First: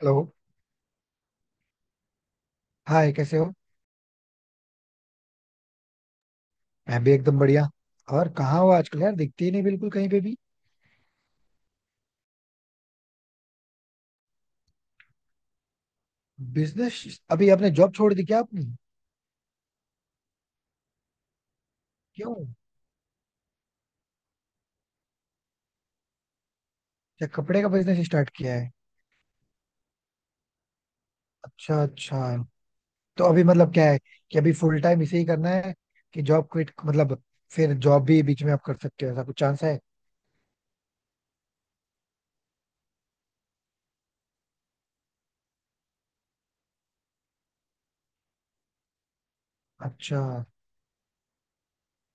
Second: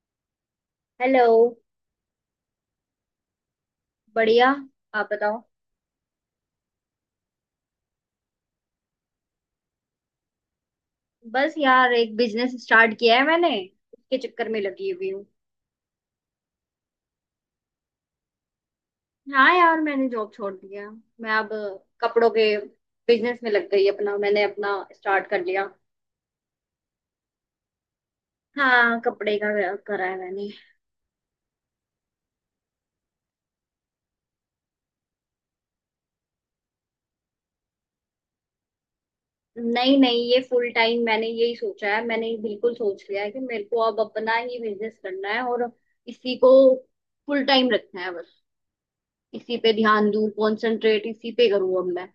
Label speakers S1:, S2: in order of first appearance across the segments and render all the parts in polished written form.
S1: Hello.
S2: Hello.
S1: Hi कैसे हो।
S2: बढ़िया। आप बताओ।
S1: मैं भी एकदम बढ़िया। और कहाँ हो आजकल यार, दिखती ही नहीं बिल्कुल कहीं पे भी।
S2: बस यार एक बिजनेस स्टार्ट किया है मैंने। उसके चक्कर में लगी हुई हूँ।
S1: बिजनेस, अभी आपने जॉब छोड़ दी क्या आपने?
S2: हाँ यार मैंने जॉब छोड़ दिया। मैं अब कपड़ों
S1: क्यों?
S2: के बिजनेस में लग गई, अपना मैंने अपना स्टार्ट कर लिया।
S1: क्या कपड़े का बिजनेस स्टार्ट किया है?
S2: हाँ कपड़े का करा है मैंने।
S1: अच्छा अच्छा। तो अभी मतलब क्या है कि अभी फुल टाइम इसे ही करना है, कि जॉब क्विट मतलब फिर जॉब भी बीच में आप कर सकते हो ऐसा कुछ चांस है?
S2: नहीं नहीं, ये फुल टाइम, मैंने यही सोचा है, मैंने बिल्कुल सोच लिया है कि मेरे को अब अपना ही बिजनेस करना है और इसी को फुल टाइम रखना है। बस इसी पे ध्यान
S1: अच्छा
S2: दूं, कंसंट्रेट इसी पे करूँ अब मैं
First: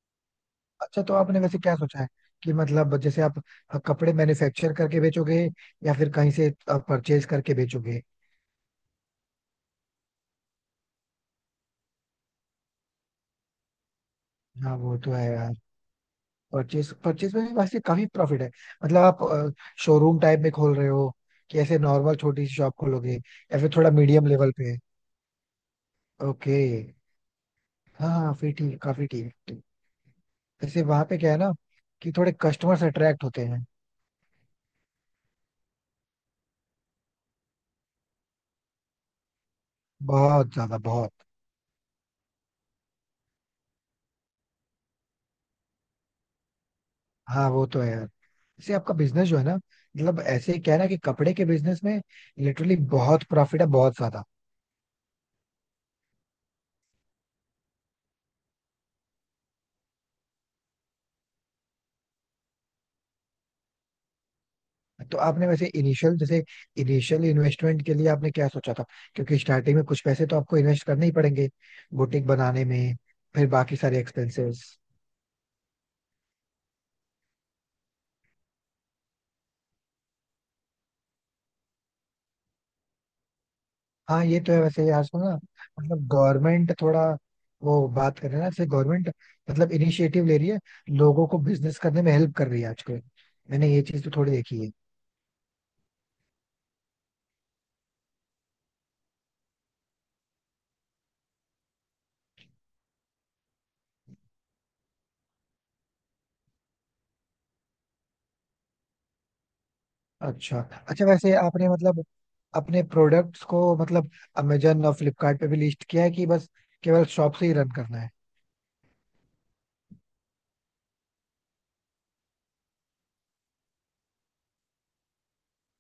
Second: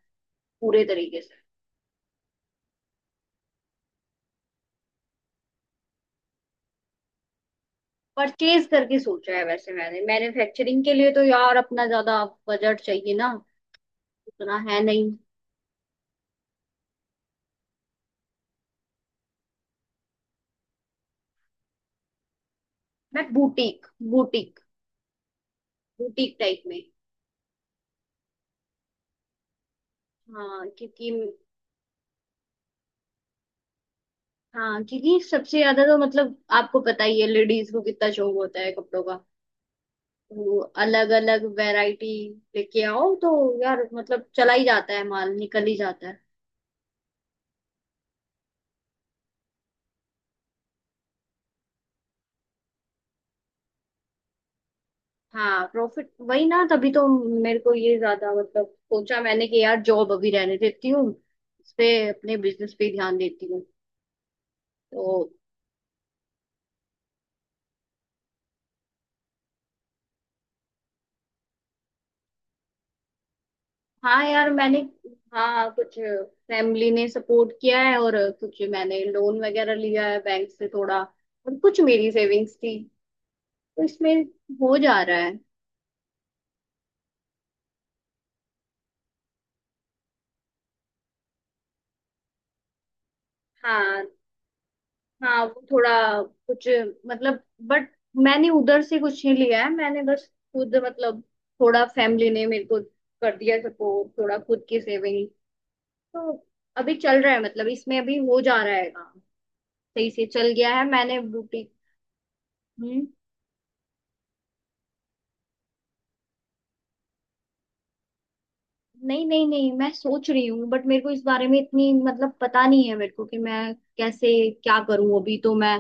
S2: पूरे
S1: अच्छा। तो
S2: तरीके से।
S1: आपने वैसे क्या सोचा है, कि मतलब जैसे आप कपड़े मैन्युफैक्चर करके बेचोगे या फिर कहीं से परचेज करके बेचोगे?
S2: परचेज करके सोचा है वैसे मैंने, मैन्युफैक्चरिंग के लिए तो यार अपना ज्यादा बजट चाहिए ना, उतना
S1: हाँ
S2: है
S1: वो
S2: नहीं।
S1: तो है यार। परचेज, परचेज में भी वैसे काफी प्रॉफिट है। मतलब आप शोरूम टाइप में खोल रहे हो, कि ऐसे नॉर्मल छोटी सी शॉप खोलोगे
S2: मैं
S1: या फिर
S2: बुटीक,
S1: थोड़ा मीडियम लेवल
S2: बुटीक
S1: पे?
S2: Boutique
S1: okay.
S2: टाइप में।
S1: हाँ हाँ फिर ठीक है, काफी ठीक है, ठीक।
S2: हाँ
S1: जैसे वहां
S2: क्योंकि,
S1: पे क्या है ना, कि थोड़े कस्टमर्स अट्रैक्ट होते हैं।
S2: हाँ क्योंकि सबसे ज्यादा तो मतलब आपको पता ही है लेडीज को कितना शौक होता है कपड़ों का।
S1: बहुत
S2: तो
S1: ज्यादा,
S2: अलग
S1: बहुत।
S2: अलग वैरायटी लेके आओ तो यार मतलब चला ही जाता है, माल निकल ही जाता है।
S1: हाँ वो तो है यार। जैसे आपका बिजनेस जो है ना, मतलब ऐसे ही क्या है ना कि कपड़े के बिजनेस में लिटरली बहुत प्रॉफिट है, बहुत ज्यादा।
S2: हाँ प्रॉफिट वही ना, तभी तो मेरे को ये ज्यादा मतलब सोचा मैंने कि यार जॉब अभी रहने देती हूँ, इस पे, अपने बिजनेस पे ध्यान देती हूँ तो।
S1: तो आपने वैसे इनिशियल, जैसे इनिशियल इन्वेस्टमेंट के लिए आपने क्या सोचा था? क्योंकि स्टार्टिंग में कुछ पैसे तो आपको इन्वेस्ट करने ही पड़ेंगे बुटीक बनाने में, फिर बाकी सारे
S2: हाँ यार
S1: एक्सपेंसेस।
S2: मैंने, हाँ कुछ फैमिली ने सपोर्ट किया है और कुछ मैंने लोन वगैरह लिया है बैंक से थोड़ा, और कुछ मेरी सेविंग्स थी, तो इसमें
S1: हाँ ये तो है
S2: हो
S1: वैसे
S2: जा
S1: यार।
S2: रहा
S1: सुनो ना,
S2: है।
S1: मतलब गवर्नमेंट थोड़ा, वो बात कर रहे हैं ना जैसे गवर्नमेंट मतलब इनिशिएटिव ले रही है, लोगों को बिजनेस करने में हेल्प कर रही है आजकल। मैंने ये चीज
S2: हाँ।
S1: तो थोड़ी देखी है।
S2: हाँ वो थोड़ा कुछ मतलब, बट मैंने उधर से कुछ नहीं लिया है, मैंने बस खुद मतलब थोड़ा फैमिली ने मेरे को कर दिया सपोर्ट, थोड़ा खुद की सेविंग, तो अभी चल रहा है मतलब, इसमें अभी हो जा रहा है काम, सही से चल
S1: अच्छा
S2: गया है
S1: अच्छा।
S2: मैंने
S1: वैसे आपने
S2: बुटीक।
S1: मतलब अपने
S2: हम्म
S1: प्रोडक्ट्स को मतलब अमेजन और फ्लिपकार्ट पे भी लिस्ट किया है, कि बस केवल शॉप से ही रन करना है?
S2: नहीं नहीं नहीं, मैं सोच रही हूँ बट मेरे को इस बारे में इतनी मतलब पता नहीं है, मेरे को कि मैं कैसे क्या करूँ। अभी तो मैं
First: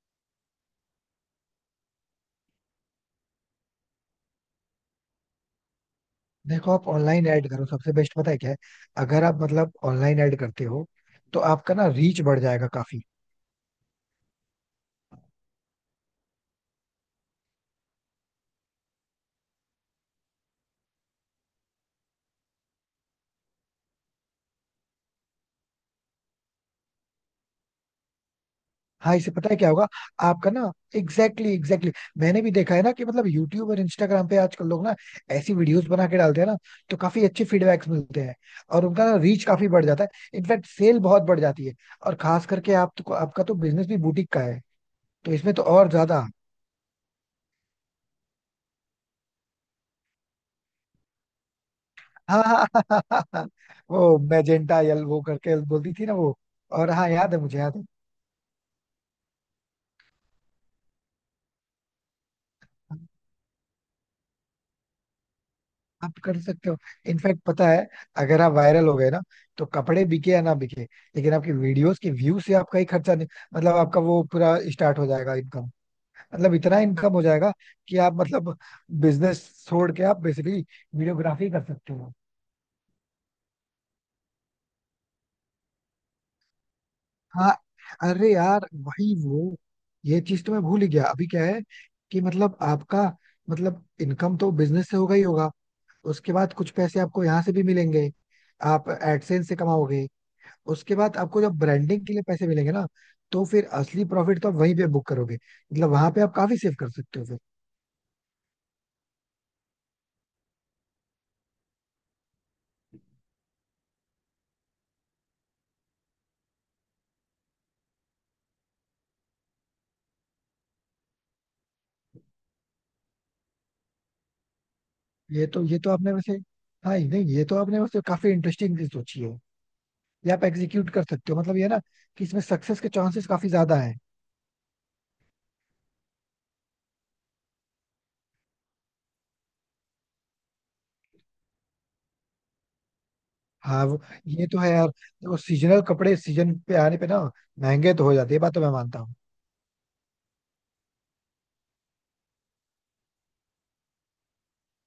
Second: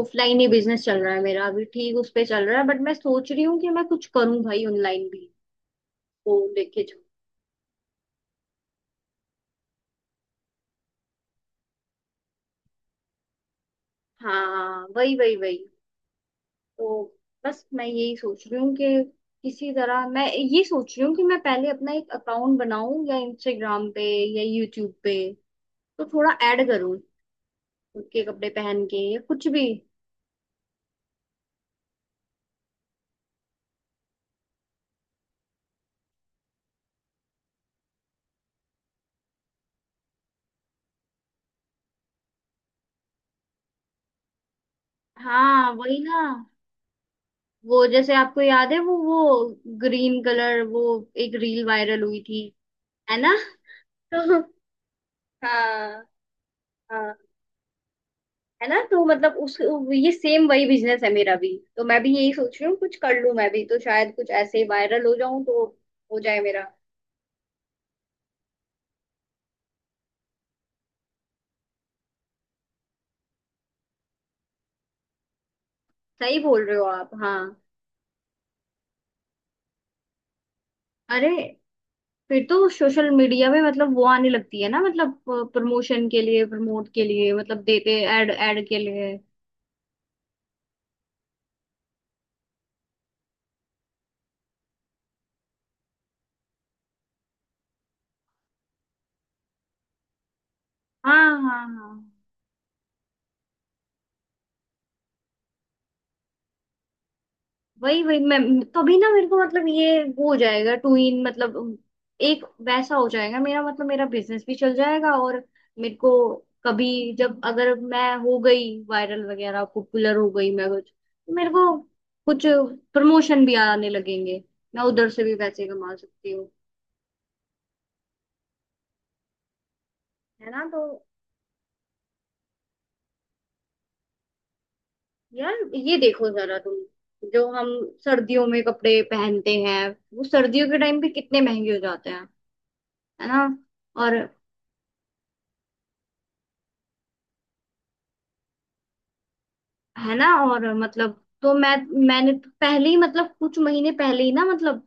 S2: ऑफलाइन ही बिजनेस चल रहा है मेरा, अभी ठीक उस पे चल रहा है, बट मैं सोच रही हूँ कि मैं कुछ करूँ भाई ऑनलाइन भी, वो
S1: देखो,
S2: लेके
S1: आप
S2: जाओ।
S1: ऑनलाइन ऐड करो सबसे बेस्ट, पता है क्या है? अगर आप मतलब ऑनलाइन ऐड करते हो तो आपका ना रीच बढ़ जाएगा काफी।
S2: हाँ वही वही वही, तो बस मैं यही सोच रही हूँ कि किसी तरह, मैं ये सोच रही हूँ कि मैं पहले अपना एक अकाउंट बनाऊं या इंस्टाग्राम पे या यूट्यूब पे, तो थोड़ा ऐड करूँ खुद के कपड़े पहन के
S1: हाँ,
S2: या
S1: इसे
S2: कुछ
S1: पता है
S2: भी।
S1: क्या होगा आपका ना। Exactly exactly. मैंने भी देखा है ना कि मतलब यूट्यूब और इंस्टाग्राम पे आजकल लोग ना ऐसी वीडियोस बना के डालते हैं ना, तो काफी अच्छे फीडबैक्स मिलते हैं और उनका ना रीच काफी बढ़ जाता है, इनफैक्ट सेल बहुत बढ़ जाती है। और खास करके आप तो, आपका तो बिजनेस भी बुटीक का है, तो इसमें तो
S2: हाँ
S1: और
S2: वही ना,
S1: ज्यादा।
S2: वो जैसे आपको याद है, वो ग्रीन कलर, वो एक रील वायरल हुई
S1: हाँ
S2: थी,
S1: हाँ हाँ, हाँ,
S2: है
S1: हाँ,
S2: ना।
S1: हाँ। वो
S2: तो
S1: मैजेंटा यल वो करके बोलती
S2: हाँ।
S1: थी ना वो। और हाँ
S2: हाँ
S1: याद है मुझे, याद
S2: है ना, तो मतलब उस, ये सेम वही बिजनेस है मेरा भी, तो मैं भी यही सोच रही हूँ कुछ
S1: है।
S2: कर लूँ मैं भी तो, शायद कुछ ऐसे ही वायरल हो जाऊं तो
S1: आप
S2: हो
S1: कर
S2: जाए
S1: सकते
S2: मेरा।
S1: हो। इनफैक्ट पता है, अगर आप वायरल हो गए ना, तो कपड़े बिके या ना बिके, लेकिन आपकी वीडियोस के व्यू से आपका ही खर्चा नहीं, मतलब आपका वो पूरा स्टार्ट हो जाएगा इनकम।
S2: सही
S1: मतलब
S2: बोल रहे
S1: इतना
S2: हो आप,
S1: इनकम हो जाएगा
S2: हाँ।
S1: कि आप मतलब बिजनेस छोड़ के आप बेसिकली
S2: अरे,
S1: वीडियोग्राफी कर सकते हो।
S2: फिर तो सोशल मीडिया में मतलब वो आने लगती है ना मतलब, प्रमोशन के लिए, प्रमोट के लिए
S1: हाँ।
S2: मतलब, देते ऐड,
S1: अरे
S2: ऐड
S1: यार
S2: के
S1: वही
S2: लिए।
S1: वो, ये चीज तो मैं भूल ही गया। अभी क्या है कि मतलब आपका, मतलब इनकम तो बिजनेस से होगा ही होगा, उसके बाद कुछ पैसे आपको यहाँ से भी मिलेंगे, आप एडसेंस से कमाओगे। उसके बाद
S2: हाँ
S1: आपको जब
S2: हाँ
S1: ब्रांडिंग
S2: हाँ,
S1: के लिए पैसे मिलेंगे ना, तो फिर असली प्रॉफिट तो आप वहीं पे बुक करोगे, मतलब वहां पे आप काफी सेव कर सकते हो फिर।
S2: वही वही, मैं, तभी ना मेरे को मतलब ये वो हो जाएगा टू इन मतलब, एक वैसा हो जाएगा, मेरा मतलब मेरा बिजनेस भी चल जाएगा, और मेरे को कभी, जब अगर मैं हो गई वायरल वगैरह, पॉपुलर हो गई मैं कुछ, तो मेरे को कुछ प्रमोशन भी आने लगेंगे, मैं उधर से भी
S1: ये तो
S2: पैसे
S1: ये तो
S2: कमा
S1: आपने
S2: सकती
S1: वैसे,
S2: हूँ।
S1: हाँ नहीं ये तो आपने वैसे काफी इंटरेस्टिंग चीज सोची है। ये आप
S2: है ना, तो
S1: एग्जीक्यूट कर सकते हो, मतलब ये ना, कि इसमें सक्सेस के चांसेस काफी ज्यादा है।
S2: यार ये देखो जरा तुम, जो हम सर्दियों में कपड़े पहनते हैं वो सर्दियों के टाइम पे कितने महंगे हो जाते हैं, है ना।
S1: हाँ वो।
S2: और,
S1: ये तो है यार। देखो, सीजनल कपड़े सीजन पे आने पे ना महंगे तो हो जाते हैं, ये बात तो मैं मानता हूँ।
S2: है ना और मतलब, तो मैं, मैंने तो पहले ही मतलब कुछ महीने पहले ही ना मतलब,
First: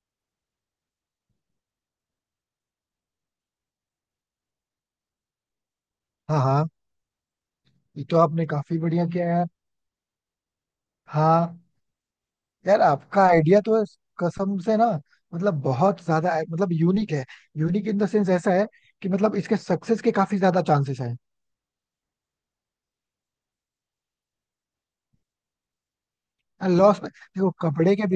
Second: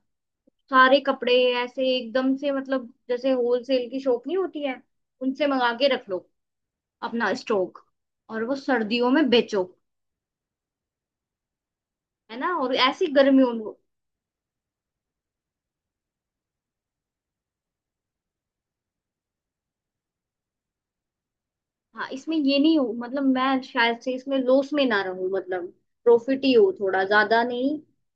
S2: सारे कपड़े ऐसे एकदम से मतलब, जैसे होलसेल की शॉप नहीं होती है, उनसे मंगा के रख लो,
S1: हाँ। हाँ
S2: अपना स्टॉक,
S1: ये तो
S2: और
S1: आपने
S2: वो
S1: काफी बढ़िया
S2: सर्दियों
S1: किया
S2: में
S1: यार।
S2: बेचो।
S1: हाँ।
S2: है ना, और
S1: यार
S2: ऐसी
S1: आपका
S2: गर्मियों
S1: आइडिया
S2: में।
S1: तो है, कसम से ना, मतलब बहुत ज्यादा है, मतलब यूनिक है। यूनिक इन द सेंस ऐसा है, कि मतलब इसके सक्सेस के काफी ज्यादा चांसेस हैं।
S2: हाँ इसमें ये नहीं हो मतलब, मैं शायद से इसमें लॉस में ना रहूं मतलब, प्रॉफिट ही हो
S1: लॉस
S2: थोड़ा
S1: में?
S2: ज्यादा
S1: देखो
S2: नहीं।
S1: कपड़े के,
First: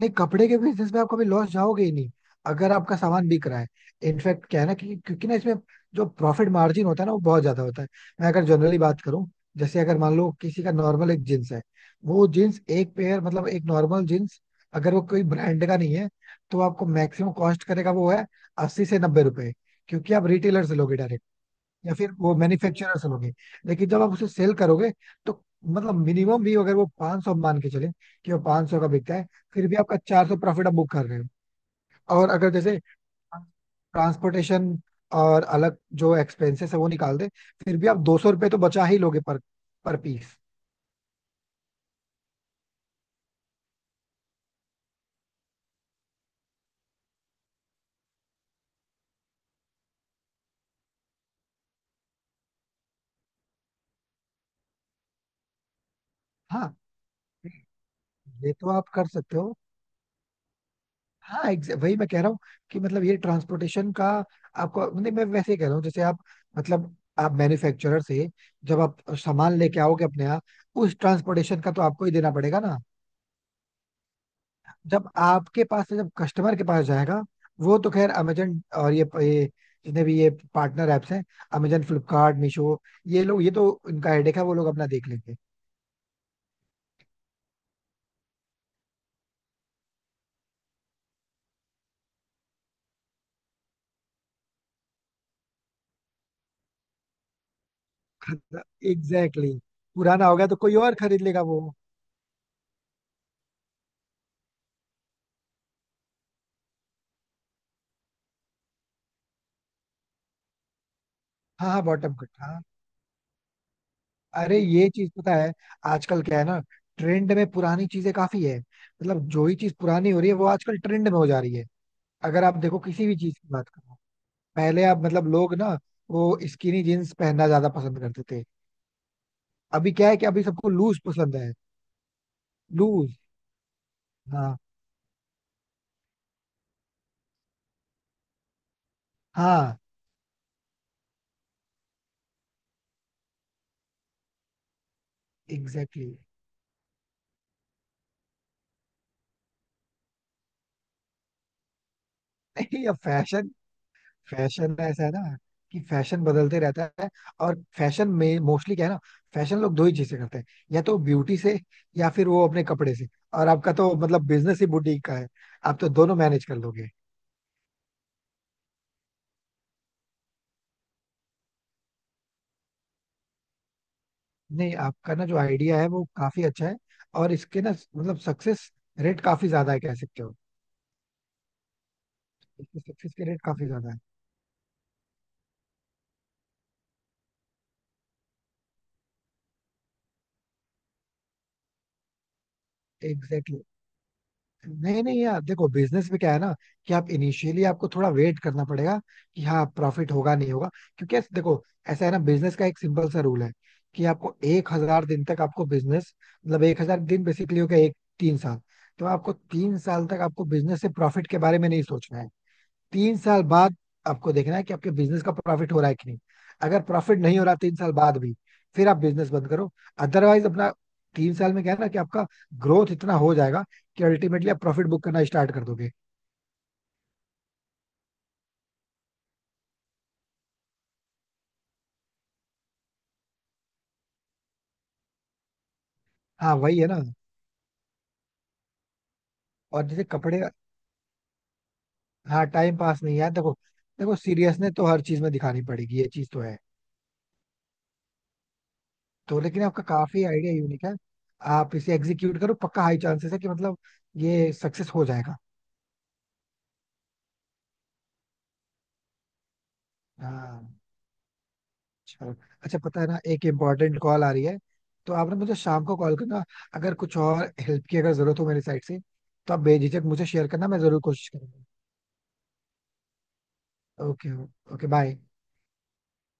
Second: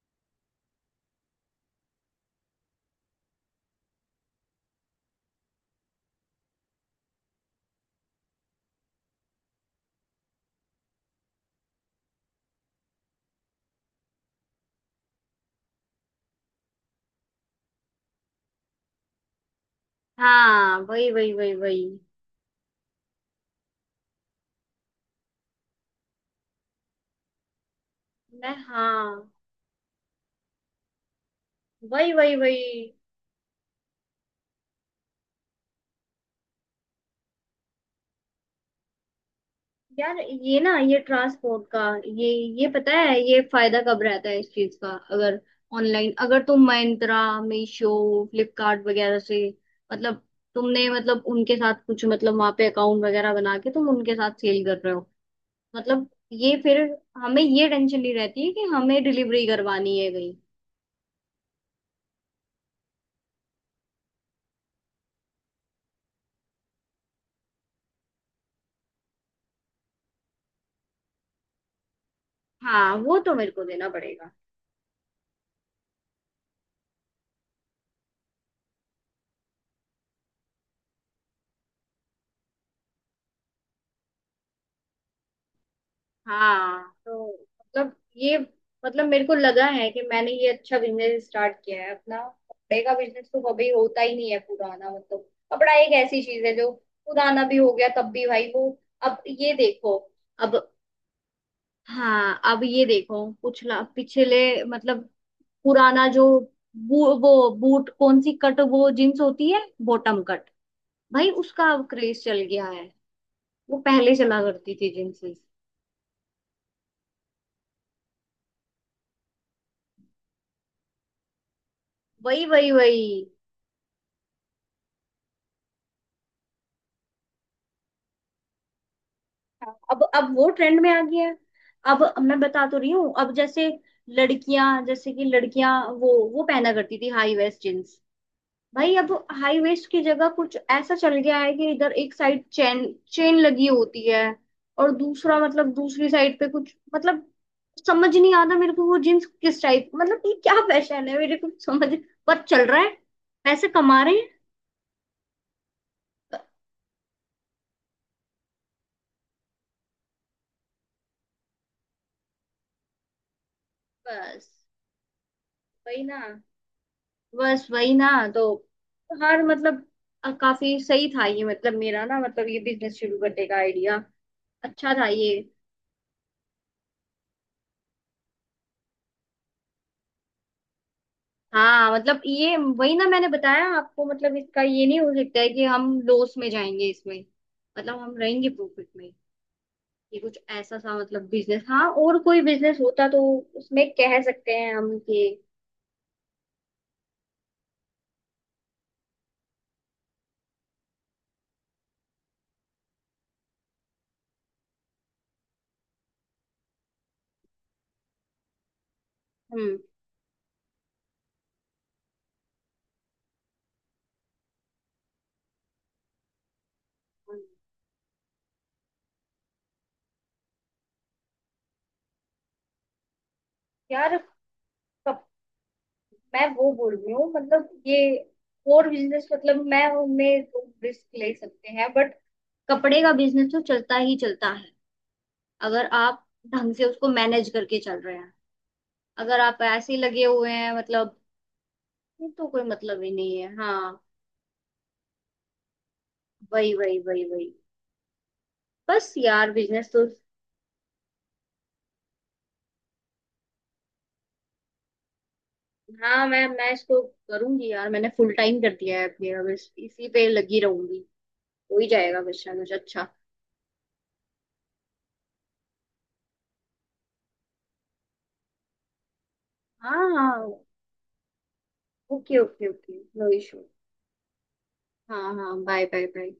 S1: नहीं कपड़े के बिजनेस में आप कभी लॉस जाओगे ही नहीं, अगर आपका सामान बिक रहा है। इनफैक्ट क्या है ना, कि क्योंकि ना इसमें जो प्रॉफिट मार्जिन होता है ना, वो बहुत ज्यादा होता है। मैं अगर जनरली बात करूं, जैसे अगर मान लो किसी का नॉर्मल एक जींस है, वो जींस एक पेयर मतलब एक नॉर्मल जींस, अगर वो कोई ब्रांड का नहीं है, तो आपको मैक्सिमम कॉस्ट करेगा वो है ₹80 से ₹90, क्योंकि आप रिटेलर से
S2: हाँ,
S1: लोगे
S2: वही
S1: डायरेक्ट
S2: वही वही वही
S1: या फिर वो मैन्युफैक्चरर्स लोगे। लेकिन जब आप उसे सेल करोगे, तो मतलब मिनिमम भी अगर वो 500 सौ मान के चले, कि वो
S2: मैं,
S1: 500 का बिकता है,
S2: हाँ,
S1: फिर भी आपका 400 प्रॉफिट आप बुक कर रहे हो।
S2: वही
S1: और
S2: वही
S1: अगर
S2: वही
S1: जैसे ट्रांसपोर्टेशन और अलग जो एक्सपेंसेस है वो निकाल दे, फिर भी आप ₹200 तो बचा ही लोगे, पर
S2: यार
S1: पीस।
S2: ये ना, ये ट्रांसपोर्ट का, ये ये पता है ये फायदा कब रहता है इस चीज का। अगर ऑनलाइन, अगर तुम Myntra, मीशो, फ्लिपकार्ट वगैरह से, मतलब तुमने मतलब उनके साथ कुछ मतलब वहां पे अकाउंट वगैरह बना के तुम उनके साथ सेल कर रहे हो, मतलब ये
S1: हाँ
S2: फिर हमें ये टेंशन नहीं रहती है
S1: ये
S2: कि
S1: तो आप
S2: हमें
S1: कर सकते
S2: डिलीवरी
S1: हो।
S2: करवानी है कहीं।
S1: हाँ वही मैं कह रहा हूँ, कि मतलब ये ट्रांसपोर्टेशन का आपको नहीं, मैं वैसे ही कह रहा हूँ जैसे आप मतलब आप मैन्युफैक्चरर से जब आप सामान लेके आओगे अपने यहाँ, उस ट्रांसपोर्टेशन का तो आपको ही देना पड़ेगा ना।
S2: हाँ वो तो मेरे को देना पड़ेगा।
S1: जब आपके पास से जब कस्टमर के पास जाएगा, वो तो खैर अमेजन और ये जितने भी ये पार्टनर ऐप्स हैं, अमेजन फ्लिपकार्ट मीशो, ये लोग ये तो इनका हेडेक है, वो लोग अपना देख लेंगे।
S2: हाँ तो मतलब ये मतलब, मेरे को लगा है कि मैंने ये अच्छा बिजनेस स्टार्ट किया है अपना। कपड़े का बिजनेस तो कभी होता ही नहीं है पुराना, मतलब कपड़ा एक ऐसी चीज है जो पुराना भी हो गया तब भी भाई वो,
S1: एग्जैक्टली
S2: अब ये
S1: exactly।
S2: देखो,
S1: पुराना होगा
S2: अब,
S1: तो कोई और खरीद लेगा वो।
S2: हाँ अब ये देखो, पिछला पिछले मतलब, पुराना जो, वो बूट कौन सी कट वो जींस होती है, बॉटम कट, भाई
S1: हाँ
S2: उसका
S1: हाँ
S2: अब
S1: बॉटम
S2: क्रेज
S1: कट।
S2: चल गया है। वो पहले चला
S1: अरे
S2: करती
S1: ये
S2: थी
S1: चीज पता
S2: जींसेस।
S1: है, आजकल क्या है ना, ट्रेंड में पुरानी चीजें काफी है, मतलब जो ही चीज पुरानी हो रही है वो आजकल ट्रेंड में हो जा रही है। अगर
S2: वही
S1: आप
S2: वही
S1: देखो किसी भी
S2: वही।
S1: चीज की बात करो, पहले आप मतलब लोग ना वो स्किनी जीन्स पहनना ज्यादा पसंद करते थे।
S2: हाँ,
S1: अभी क्या है कि
S2: अब
S1: अभी
S2: वो
S1: सबको
S2: ट्रेंड में
S1: लूज
S2: आ गया है।
S1: पसंद है।
S2: अब मैं बता तो रही हूँ,
S1: लूज।
S2: अब जैसे
S1: हाँ
S2: लड़कियां, जैसे कि लड़कियां वो पहना करती थी हाई वेस्ट जींस, भाई अब हाई
S1: हाँ
S2: वेस्ट की जगह कुछ ऐसा चल गया है कि इधर एक साइड चेन, चेन लगी होती है, और दूसरा मतलब दूसरी
S1: एग्जैक्टली।
S2: साइड पे कुछ मतलब, समझ नहीं आता मेरे को वो जींस किस टाइप, मतलब ये क्या फैशन है मेरे को समझ, पर चल रहा
S1: नहीं,
S2: है,
S1: अब फैशन,
S2: पैसे कमा रहे हैं।
S1: फैशन ऐसा है ना कि फैशन
S2: ब-
S1: बदलते रहता है। और फैशन में मोस्टली क्या है ना, फैशन लोग दो ही चीजें करते हैं, या तो ब्यूटी से या फिर वो अपने कपड़े से। और आपका तो मतलब
S2: बस
S1: बिजनेस ही बुटीक का है, आप तो
S2: वही
S1: दोनों
S2: ना,
S1: मैनेज कर लोगे।
S2: बस वही ना तो, हर मतलब, काफी सही था ये मतलब मेरा ना, मतलब ये बिजनेस शुरू करने का आइडिया
S1: नहीं,
S2: अच्छा था
S1: आपका ना
S2: ये।
S1: जो आइडिया है वो काफी अच्छा है। और इसके ना मतलब सक्सेस रेट काफी ज्यादा है, कह सकते हो।
S2: हाँ मतलब ये
S1: इसके
S2: वही ना,
S1: सक्सेस के
S2: मैंने
S1: रेट
S2: बताया
S1: काफी ज्यादा है।
S2: आपको मतलब इसका ये नहीं हो सकता है कि हम लॉस में जाएंगे इसमें, मतलब हम रहेंगे प्रॉफिट में। ये कुछ ऐसा सा मतलब बिजनेस, हाँ और कोई बिजनेस होता तो
S1: एग्जैक्टली।
S2: उसमें कह सकते हैं हम
S1: नहीं नहीं
S2: कि।
S1: यार देखो, बिजनेस में क्या है ना कि आप इनिशियली आपको थोड़ा वेट करना पड़ेगा, कि हाँ प्रॉफिट होगा नहीं होगा। क्योंकि देखो ऐसा है ना, बिजनेस का एक सिंपल सा रूल है, कि आपको 1,000 दिन तक आपको बिजनेस, मतलब 1,000 दिन बेसिकली हो गया एक 3 साल, तो आपको
S2: हम्म।
S1: 3 साल तक आपको बिजनेस से प्रॉफिट के बारे में नहीं सोचना है। 3 साल बाद आपको देखना है कि आपके बिजनेस का प्रॉफिट हो रहा है कि नहीं। अगर प्रॉफिट नहीं हो रहा 3 साल बाद भी, फिर आप बिजनेस बंद करो अदरवाइज अपना। 3 साल में क्या है ना, कि आपका ग्रोथ इतना हो जाएगा, कि
S2: यार
S1: अल्टीमेटली आप प्रॉफिट बुक
S2: कब,
S1: करना स्टार्ट कर दोगे।
S2: मैं वो बोल रही हूँ मतलब ये, और बिजनेस मतलब मैं उनमें रिस्क ले सकते हैं, बट कपड़े का बिजनेस तो चलता ही चलता है, अगर आप
S1: हाँ
S2: ढंग
S1: वही
S2: से
S1: है ना।
S2: उसको मैनेज करके चल रहे हैं, अगर आप
S1: और
S2: ऐसे ही
S1: जैसे
S2: लगे
S1: कपड़े।
S2: हुए हैं मतलब, ये तो
S1: हाँ
S2: कोई
S1: टाइम
S2: मतलब
S1: पास
S2: ही
S1: नहीं यार।
S2: नहीं
S1: देखो,
S2: है। हाँ,
S1: देखो सीरियसनेस तो हर चीज में दिखानी पड़ेगी, ये चीज तो है।
S2: वही वही वही वही। बस
S1: तो
S2: यार,
S1: लेकिन आपका
S2: बिजनेस तो,
S1: काफी आइडिया यूनिक है। आप इसे एग्जीक्यूट करो पक्का, हाई चांसेस है कि मतलब ये सक्सेस हो जाएगा।
S2: हाँ मैं इसको करूंगी यार, मैंने फुल टाइम कर दिया है मेरा, बस इसी पे लगी
S1: हाँ।
S2: रहूंगी। हो ही जाएगा
S1: चलो।
S2: बस शायद मुझे,
S1: अच्छा पता है
S2: अच्छा।
S1: ना, एक इम्पोर्टेंट कॉल आ रही है, तो आप ना मुझे शाम को कॉल करना। अगर कुछ और हेल्प की अगर जरूरत हो मेरी साइड से, तो आप बेझिझक
S2: हाँ
S1: मुझे
S2: हाँ,
S1: शेयर करना, मैं जरूर कोशिश करूंगा।
S2: Okay okay okay, no issue.
S1: Okay. Okay bye.
S2: हाँ हाँ, बाय बाय बाय।